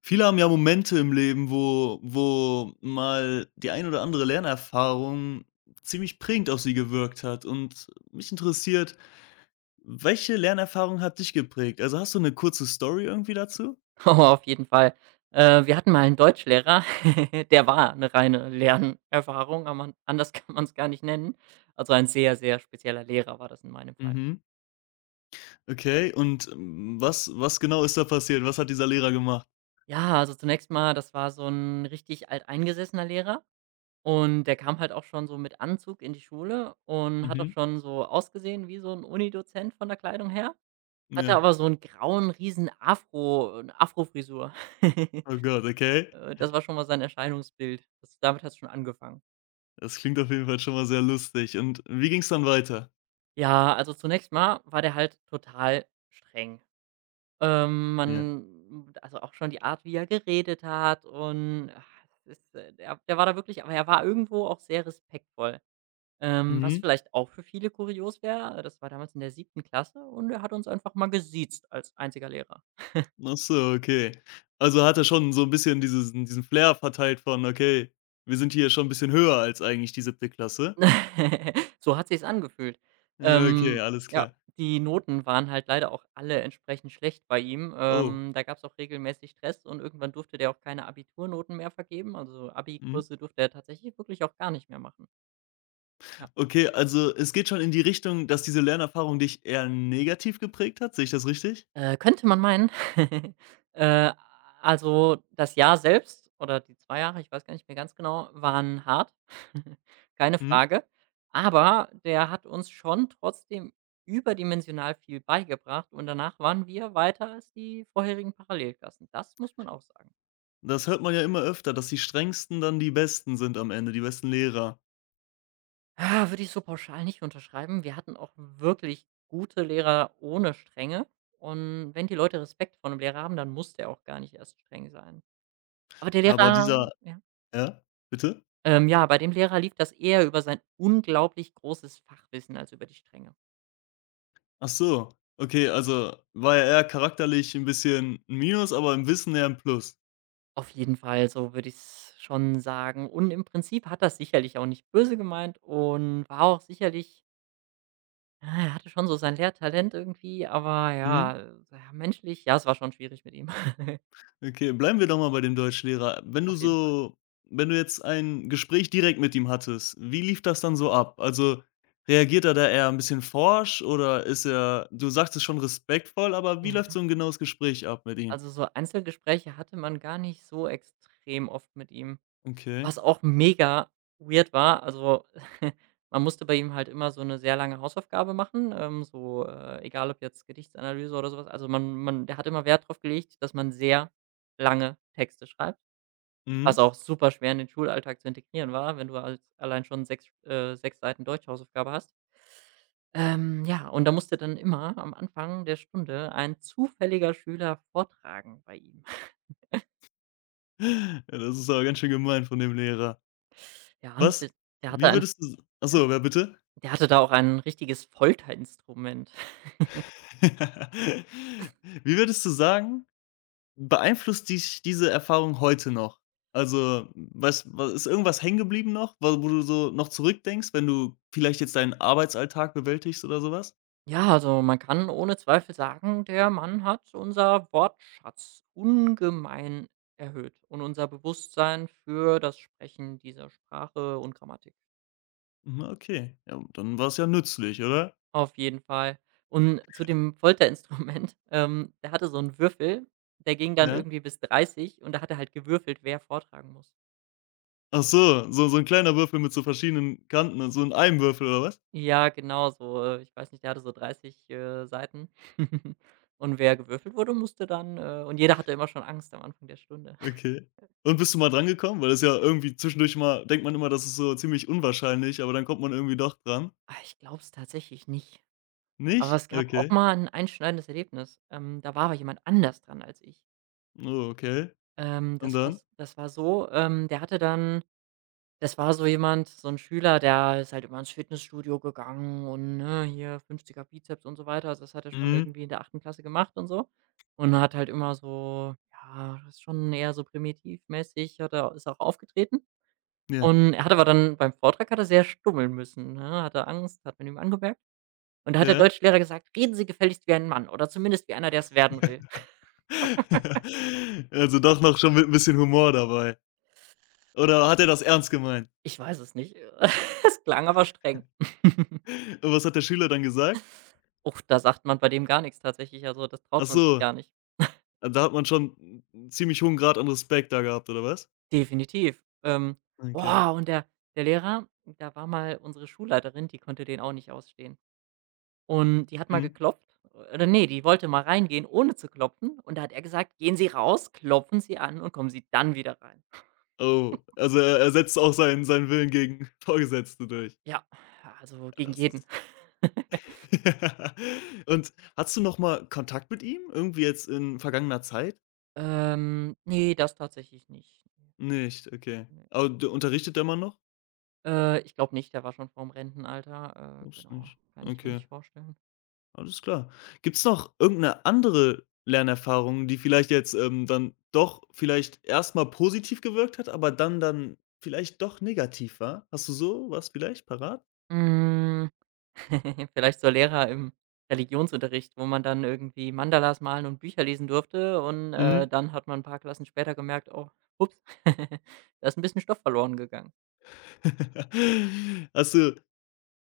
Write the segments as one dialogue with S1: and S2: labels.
S1: Viele haben ja Momente im Leben, wo mal die ein oder andere Lernerfahrung ziemlich prägend auf sie gewirkt hat. Und mich interessiert, welche Lernerfahrung hat dich geprägt? Also, hast du eine kurze Story irgendwie dazu?
S2: Oh, auf jeden Fall. Wir hatten mal einen Deutschlehrer, der war eine reine Lernerfahrung, aber anders kann man es gar nicht nennen. Also, ein sehr, sehr spezieller Lehrer war das in meinem Fall.
S1: Mhm. Okay, und, was genau ist da passiert? Was hat dieser Lehrer gemacht?
S2: Ja, also, zunächst mal, das war so ein richtig alteingesessener Lehrer, und der kam halt auch schon so mit Anzug in die Schule und hat auch
S1: Mhm.
S2: schon so ausgesehen wie so 'n Unidozent von der Kleidung her, hatte
S1: Ja.
S2: aber so einen grauen riesen Afro Frisur.
S1: Oh Gott, okay.
S2: Das war schon mal sein Erscheinungsbild. Das damit hat es schon angefangen.
S1: Das klingt auf jeden Fall schon mal sehr lustig. Und wie ging es dann weiter?
S2: Ja, also zunächst mal war der halt total streng.
S1: Ja.
S2: Man, also auch schon die Art, wie er geredet hat, und ah, es ist, der der war da wirklich, aber er war irgendwo auch sehr respektvoll. Was
S1: Mhm.
S2: vielleicht auch für viele kurios wäre, das war damals in der siebten Klasse, und er hat uns einfach mal gesiezt als einziger Lehrer.
S1: Ach so, okay. Also, hat er schon so 'n bisschen diesen Flair verteilt von: „Okay, wir sind hier schon 'n bisschen höher als eigentlich die siebte Klasse?“
S2: So hat sich's angefühlt.
S1: Ja, okay,
S2: Ähm,
S1: alles
S2: ja,
S1: klar.
S2: Die Noten waren halt leider auch alle entsprechend schlecht bei ihm.
S1: Oh,
S2: Da gab's auch regelmäßig Stress, und irgendwann durfte der auch keine Abiturnoten mehr vergeben. Also
S1: mhm.
S2: Abi-Kurse durfte er tatsächlich wirklich auch gar nicht mehr machen. Ja.
S1: Okay, also, es geht schon in die Richtung, dass diese Lernerfahrung dich eher negativ geprägt hat. Sehe ich das richtig?
S2: Könnte man meinen. Äh, also das Jahr selbst oder die 2 Jahre, ich weiß gar nicht mehr ganz genau, waren hart, keine
S1: Mhm.
S2: Frage. Aber der hat uns schon trotzdem überdimensional viel beigebracht, und danach waren wir weiter als die vorherigen Parallelklassen. Das muss man auch sagen.
S1: Das hört man ja immer öfter, dass die Strengsten dann die Besten sind am Ende, die besten Lehrer.
S2: Würde ich so pauschal nicht unterschreiben. Wir hatten auch wirklich gute Lehrer ohne Strenge. Und wenn die Leute Respekt vor 'nem Lehrer haben, dann muss der auch gar nicht erst streng sein. Aber der
S1: Aber
S2: Lehrer
S1: dieser
S2: ja?
S1: Ja, bitte?
S2: Ja, Bei dem Lehrer lief das eher über sein unglaublich großes Fachwissen als über die Strenge.
S1: Ach so, okay, also, war er eher charakterlich 'n bisschen 'n Minus, aber im Wissen eher 'n Plus.
S2: Auf jeden Fall, so würde ich's schon sagen. Und im Prinzip hat das sicherlich auch nicht böse gemeint und war auch sicherlich er hatte schon so sein Lehrtalent irgendwie, aber
S1: Mhm.
S2: ja, ja, menschlich, ja, es war schon schwierig mit ihm.
S1: Okay, bleiben wir doch mal bei dem Deutschlehrer.
S2: Auf jeden Fall.
S1: Wenn du jetzt ein Gespräch direkt mit ihm hattest, wie lief das dann so ab? Also, reagiert er da eher ein bisschen forsch oder ist er du sagtest schon respektvoll, aber wie läuft
S2: Ja.
S1: so ein genaues Gespräch ab mit ihm?
S2: Also so Einzelgespräche hatte man gar nicht so extrem oft mit ihm.
S1: Okay,
S2: Was auch mega weird war, also man musste bei ihm halt immer so eine sehr lange Hausaufgabe machen, egal ob jetzt Gedichtsanalyse oder sowas. Also man man der hat immer Wert drauf gelegt, dass man sehr lange Texte schreibt,
S1: mhm.
S2: was auch super schwer in den Schulalltag zu integrieren war, wenn du als allein schon 6 6 Seiten Deutschhausaufgabe hast. Ja, und da musste dann immer am Anfang der Stunde ein zufälliger Schüler vortragen bei ihm.
S1: Ja, das ist aber ganz schön gemein von dem Lehrer.
S2: Ja,
S1: Was?
S2: d der hatte
S1: Wie
S2: ein
S1: würdest du
S2: ja,
S1: Achso, wer bitte?
S2: Der hatte da auch ein richtiges Folterinstrument.
S1: Wie würdest du sagen Beeinflusst dich diese Erfahrung heute noch? Also, was wa ist irgendwas hängen geblieben noch, wo du so noch zurückdenkst, wenn du vielleicht jetzt deinen Arbeitsalltag bewältigst oder sowas?
S2: Ja, also man kann ohne Zweifel sagen, der Mann hat unser Wortschatz ungemein erhöht und unser Bewusstsein für das Sprechen dieser Sprache und Grammatik.
S1: Mhm, okay. Ja, dann war es ja nützlich, oder?
S2: Auf jeden Fall. Und zu dem Folterinstrument, der hatte so einen Würfel, der ging dann
S1: Ja?
S2: irgendwie bis 30, und da hat er halt gewürfelt, wer vortragen muss.
S1: Ach so, so 'n kleiner Würfel mit so verschiedenen Kanten und so in einem Würfel oder was?
S2: Ja, genau so, ich weiß nicht, der hatte so 30 Seiten. Und wer gewürfelt wurde, musste dann, und jeder hatte immer schon Angst am Anfang der Stunde.
S1: Okay. Und bist du mal dran gekommen? Weil das ja irgendwie zwischendurch mal denkt man immer, das ist so ziemlich unwahrscheinlich, aber dann kommt man irgendwie doch dran.
S2: Ich glaube es tatsächlich nicht. Aber
S1: Nicht?
S2: es gab auch
S1: Okay.
S2: mal ein einschneidendes Erlebnis. Da war aber jemand anders dran als ich.
S1: Oh, okay. Und dann?
S2: Das war so, der hatte dann das war so jemand, so ein Schüler, der ist halt immer ins Fitnessstudio gegangen und, ne, hier 50er Bizeps und so weiter. Also, das hat er schon
S1: Mhm.
S2: irgendwie in der achten Klasse gemacht und so, und hat halt immer so, ja, das ist schon eher so primitivmäßig hat er, ist auch aufgetreten.
S1: Ja.
S2: Und er hat aber dann beim Vortrag hat er sehr stummeln müssen, ne? Hatte Angst, hat man ihm angemerkt. Und da hat der
S1: Ja.
S2: Deutschlehrer gesagt: „Reden Sie gefälligst wie ein Mann oder zumindest wie einer, der es werden will.“
S1: Also doch noch schon mit ein bisschen Humor dabei. Oder hat er das ernst gemeint?
S2: Ich weiß es nicht. Es klang aber streng.
S1: Und was hat der Schüler dann gesagt?
S2: Uff, da sagt man bei dem gar nichts tatsächlich, also das traut
S1: Ach
S2: man sich
S1: so,
S2: gar nicht.
S1: da hat man schon 'n ziemlich hohen Grad an Respekt da gehabt, oder was?
S2: Definitiv.
S1: Okay.
S2: Boah, und der der Lehrer da war mal unsere Schulleiterin, die konnte den auch nicht ausstehen. Und die hat mal
S1: Mhm.
S2: geklopft oder nee, die wollte mal reingehen, ohne zu klopfen. Und da hat er gesagt: „Gehen Sie raus, klopfen Sie an und kommen Sie dann wieder rein.“
S1: Oh, also er setzt auch seinen Willen gegen Vorgesetzte durch.
S2: Ja, also
S1: Ja,
S2: gegen
S1: das
S2: jeden.
S1: ist Und hast du noch mal Kontakt mit ihm? Irgendwie jetzt in vergangener Zeit?
S2: Ne, das tatsächlich nicht.
S1: Nicht, okay.
S2: Ne.
S1: Aber d unterrichtet er immer noch?
S2: Ich glaube nicht, der war schon vorm Rentenalter.
S1: Weiß
S2: Genau,
S1: nicht.
S2: kann ich mir
S1: Okay.
S2: nicht vorstellen.
S1: Alles klar. Gibt es noch irgendeine andere Lernerfahrung, die vielleicht jetzt, dann doch vielleicht erstmal positiv gewirkt hat, aber dann vielleicht doch negativ war? Hast du so was vielleicht parat?
S2: Hm, vielleicht so Lehrer im Religionsunterricht, wo man dann irgendwie Mandalas malen und Bücher lesen durfte, und,
S1: Mhm.
S2: dann hat man ein paar Klassen später gemerkt: „Oh, ups, da ist ein bisschen Stoff verloren gegangen.“
S1: Hast du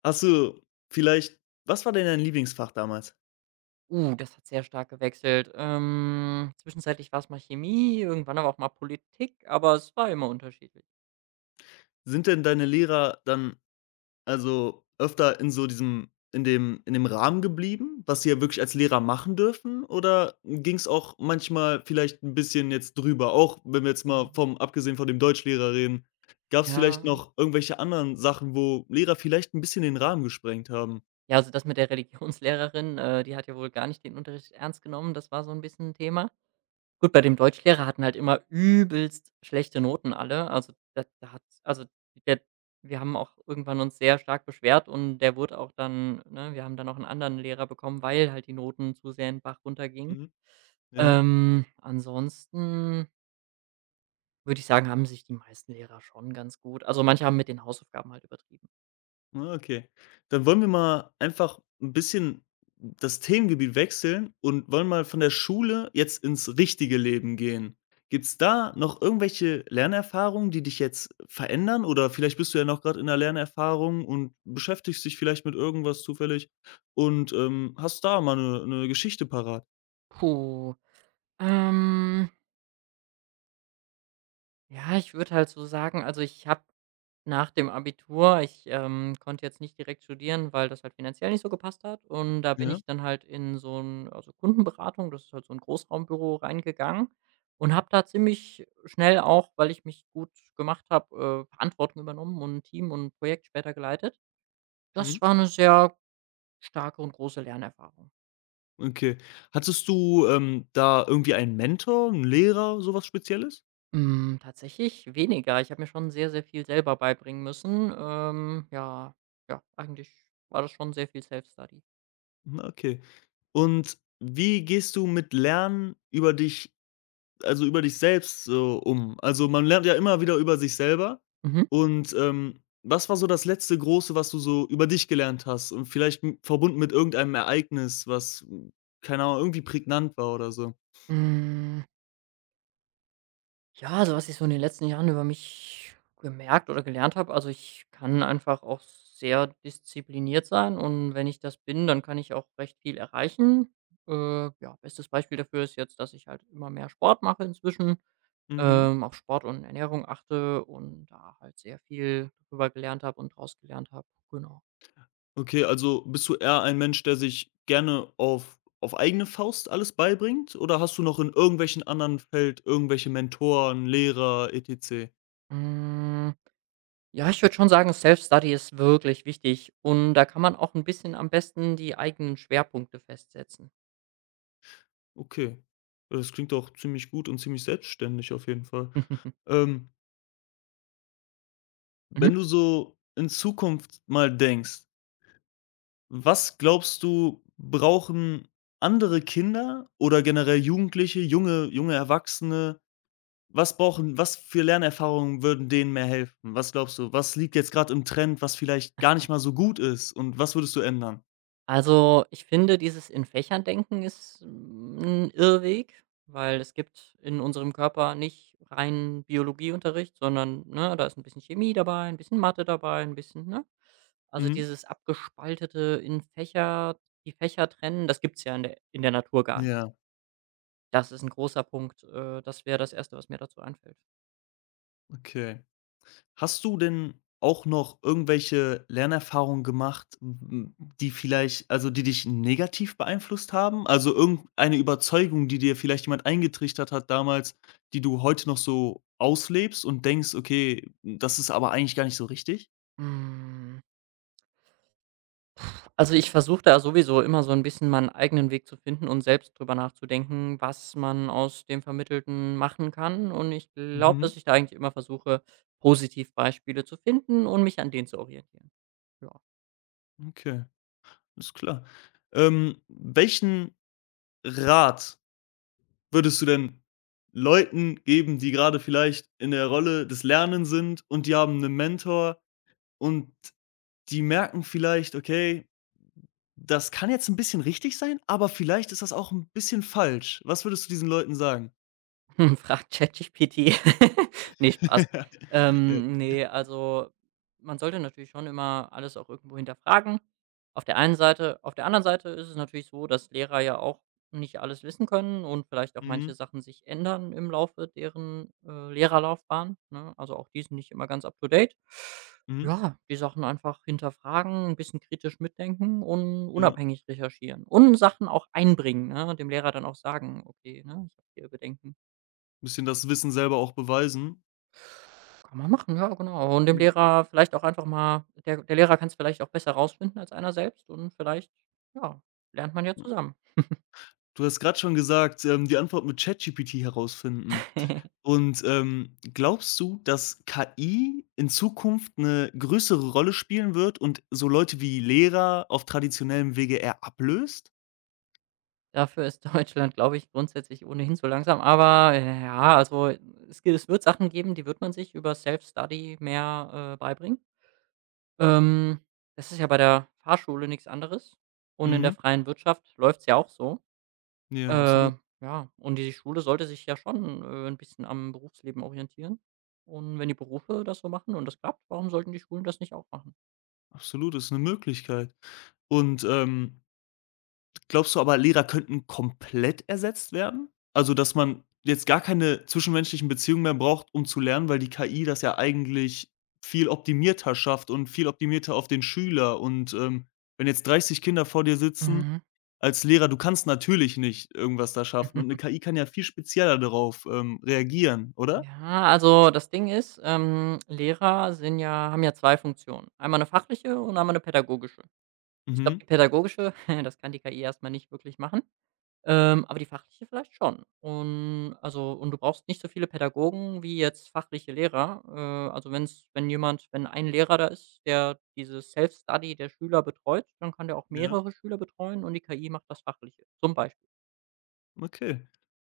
S1: hast du vielleicht was war denn dein Lieblingsfach damals?
S2: Das hat sehr stark gewechselt. Zwischenzeitlich war es mal Chemie, irgendwann aber auch mal Politik, aber es war immer unterschiedlich.
S1: Sind denn deine Lehrer dann Also, öfter in so diesem in dem Rahmen geblieben, was sie ja wirklich als Lehrer machen dürfen? Oder ging es auch manchmal vielleicht ein bisschen jetzt drüber? Auch wenn wir jetzt mal
S2: Mhm.
S1: vom abgesehen von dem Deutschlehrer reden, gab es
S2: Ja.
S1: vielleicht noch irgendwelche anderen Sachen, wo Lehrer vielleicht ein bisschen den Rahmen gesprengt haben?
S2: Ja, also das mit der Religionslehrerin, die hat ja wohl gar nicht den Unterricht ernst genommen. Das war so ein bisschen ein Thema. Gut, bei dem Deutschlehrer hatten halt immer übelst schlechte Noten alle. Also, da hat, also, der wir haben auch irgendwann uns sehr stark beschwert, und der wurde auch dann, ne, wir haben dann auch einen anderen Lehrer bekommen, weil halt die Noten zu sehr in den Bach runtergingen.
S1: Mhm. Ja.
S2: Ansonsten würde ich sagen, haben sich die meisten Lehrer schon ganz gut, also, manche haben mit den Hausaufgaben halt übertrieben.
S1: Ah, okay. Dann wollen wir mal einfach ein bisschen das Themengebiet wechseln und wollen mal von der Schule jetzt ins richtige Leben gehen. Gibt's da noch irgendwelche Lernerfahrungen, die dich jetzt verändern? Oder vielleicht bist du ja noch gerade in 'ner Lernerfahrung und beschäftigst dich vielleicht mit irgendwas zufällig und, hast da mal eine 'ne Geschichte parat?
S2: Puh, ähm ja, ich würde halt so sagen, also, ich habe nach dem Abitur, konnte jetzt nicht direkt studieren, weil das halt finanziell nicht so gepasst hat. Und da bin
S1: Ja?
S2: ich dann halt in so ein, also, Kundenberatung, das ist halt so ein Großraumbüro reingegangen, und habe da ziemlich schnell auch, weil ich mich gut gemacht habe, Verantwortung übernommen und 'n Team und 'n Projekt später geleitet.
S1: Mhm.
S2: Das war eine sehr starke und große Lernerfahrung.
S1: Okay. Hattest du, da irgendwie einen Mentor, einen Lehrer, sowas Spezielles?
S2: Hm, tatsächlich weniger. Ich habe mir schon sehr, sehr viel selber beibringen müssen. Ja, ja, eigentlich war das schon sehr viel Self-Study.
S1: Mhm, okay. Und wie gehst du mit Lernen über dich also, über dich selbst so um? Also, man lernt ja immer wieder über sich selber
S2: Mhm.
S1: und, was war so das letzte große, was du so über dich gelernt hast und vielleicht m verbunden mit irgendeinem Ereignis, was, keine Ahnung, irgendwie prägnant war oder so?
S2: Hm, ja, also was ich so in den letzten Jahren über mich gemerkt oder gelernt habe, also ich kann einfach auch sehr diszipliniert sein, und wenn ich das bin, dann kann ich auch recht viel erreichen. Äh, ja, bestes Beispiel dafür ist jetzt, dass ich halt immer mehr Sport mache inzwischen,
S1: Mhm.
S2: auf Sport und Ernährung achte und da halt sehr viel drüber gelernt habe und draus gelernt habe. Genau.
S1: Okay, also bist du eher ein Mensch, der sich gerne auf eigene Faust alles beibringt oder hast du noch in irgendwelchen anderen Feld irgendwelche Mentoren, Lehrer, etc.?
S2: Hm, ja, ich würde schon sagen, Self-Study ist wirklich wichtig, und da kann man auch ein bisschen am besten die eigenen Schwerpunkte festsetzen.
S1: Okay. Ja, das klingt doch ziemlich gut und ziemlich selbstständig auf jeden Fall. Ähm,
S2: Mhm.
S1: wenn du so in Zukunft mal denkst, was glaubst du, brauchen andere Kinder oder generell Jugendliche, junge Erwachsene was für Lernerfahrungen würden denen mehr helfen? Was glaubst du, was liegt jetzt gerade im Trend, was vielleicht gar nicht mal so gut ist und was würdest du ändern?
S2: Also, ich finde, dieses in Fächern denken ist 'n Irrweg, weil es gibt in unserem Körper nicht reinen Biologieunterricht, sondern, ne, da ist ein bisschen Chemie dabei, ein bisschen Mathe dabei, ein bisschen, ne? Also,
S1: Mhm.
S2: dieses abgespaltete in Fächer, die Fächer trennen, das gibt's ja in der Natur gar nicht.
S1: Ja,
S2: Das ist ein großer Punkt. Das wäre das Erste, was mir dazu einfällt.
S1: okay. Hast du denn auch noch irgendwelche Lernerfahrungen gemacht, m die vielleicht also, die dich negativ beeinflusst haben? Also, irgendeine Überzeugung, die dir vielleicht jemand eingetrichtert hat damals, die du heute noch so auslebst und denkst: „Okay, das ist aber eigentlich gar nicht so richtig?“
S2: Hm. Also, ich versuche da sowieso immer so ein bisschen meinen eigenen Weg zu finden und selbst drüber nachzudenken, was man aus dem Vermittelten machen kann. Und ich glaube,
S1: Mhm,
S2: dass ich da eigentlich immer versuche, Positivbeispiele zu finden und mich an denen zu orientieren. Ja.
S1: okay, ist klar. Welchen Rat würdest du denn Leuten geben, die gerade vielleicht in der Rolle des Lernens sind und die haben einen Mentor und die merken vielleicht: „Okay, das kann jetzt ein bisschen richtig sein, aber vielleicht ist das auch ein bisschen falsch.“ Was würdest du diesen Leuten sagen?
S2: Frag ChatGPT. Ne, Spaß.
S1: Ja.
S2: Ne, also, man sollte natürlich schon immer alles auch irgendwo hinterfragen. Auf der einen Seite. Auf der anderen Seite ist es natürlich so, dass Lehrer ja auch nicht alles wissen können und vielleicht auch manche
S1: Mhm,
S2: Sachen sich ändern im Laufe deren, Lehrerlaufbahn, ne? Also, auch die sind nicht immer ganz up to date.
S1: mhm,
S2: Ja, die Sachen einfach hinterfragen, ein bisschen kritisch mitdenken und
S1: ja.
S2: unabhängig recherchieren und Sachen auch einbringen, ne? Dem Lehrer dann auch sagen: „Okay, ne, ich habe hier Bedenken.“
S1: Bisschen das Wissen selber auch beweisen.
S2: Kann man machen, ja, genau. Und dem
S1: J
S2: Lehrer vielleicht auch einfach mal, der der Lehrer kann es vielleicht auch besser rausfinden als einer selbst, und vielleicht, ja, lernt man ja
S1: Ja.
S2: zusammen.
S1: Du hast gerade schon gesagt, die Antwort mit ChatGPT herausfinden. Und, glaubst du, dass KI in Zukunft eine größere Rolle spielen wird und so Leute wie Lehrer auf traditionellem Wege eher ablöst?
S2: Dafür ist Deutschland, glaube ich, grundsätzlich ohnehin so langsam, aber ja, also, es g es wird Sachen geben, die wird man sich über Self-Study mehr, beibringen. Ähm, Das ist ja bei der Fahrschule nichts anderes, und in der
S1: Mhm.
S2: freien Wirtschaft läuft's ja auch so.
S1: Ja,
S2: Äh,
S1: absolut.
S2: ja, und die Schule sollte sich ja schon, 'n bisschen am Berufsleben orientieren. Und wenn die Berufe das so machen und das klappt, warum sollten die Schulen das nicht auch machen?
S1: Absolut, ist eine Möglichkeit. Und, glaubst du aber, Lehrer könnten komplett ersetzt werden? Also, dass man jetzt gar keine zwischenmenschlichen Beziehungen mehr braucht, um zu lernen, weil die KI das ja eigentlich viel optimierter schafft und viel optimierter auf den Schüler und, wenn jetzt 30 Kinder vor dir sitzen
S2: Mhm.
S1: als Lehrer, du kannst natürlich nicht irgendwas da schaffen und 'ne KI kann ja viel spezieller darauf, reagieren, oder?
S2: Ja, also das Ding ist, Lehrer sind ja haben ja 2 Funktionen. Einmal eine fachliche und einmal eine pädagogische. Ich glaube,
S1: Mhm,
S2: die pädagogische, das kann die KI erst mal nicht wirklich machen. Aber die fachliche vielleicht schon. Und also, und du brauchst nicht so viele Pädagogen wie jetzt fachliche Lehrer. Also, wenn's wenn jemand wenn ein Lehrer da ist, der dieses Self-Study der Schüler betreut, dann kann der auch
S1: ja,
S2: mehrere Schüler betreuen, und die KI macht das Fachliche, zum Beispiel.
S1: okay.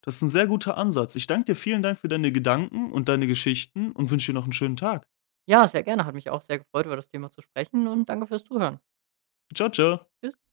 S1: Das ist ein sehr guter Ansatz. Ich danke dir, vielen Dank für deine Gedanken und deine Geschichten und wünsche dir noch einen schönen Tag.
S2: Ja, sehr gerne, hat mich auch sehr gefreut, über das Thema zu sprechen, und danke fürs Zuhören.
S1: Ciao, ciao.
S2: Bis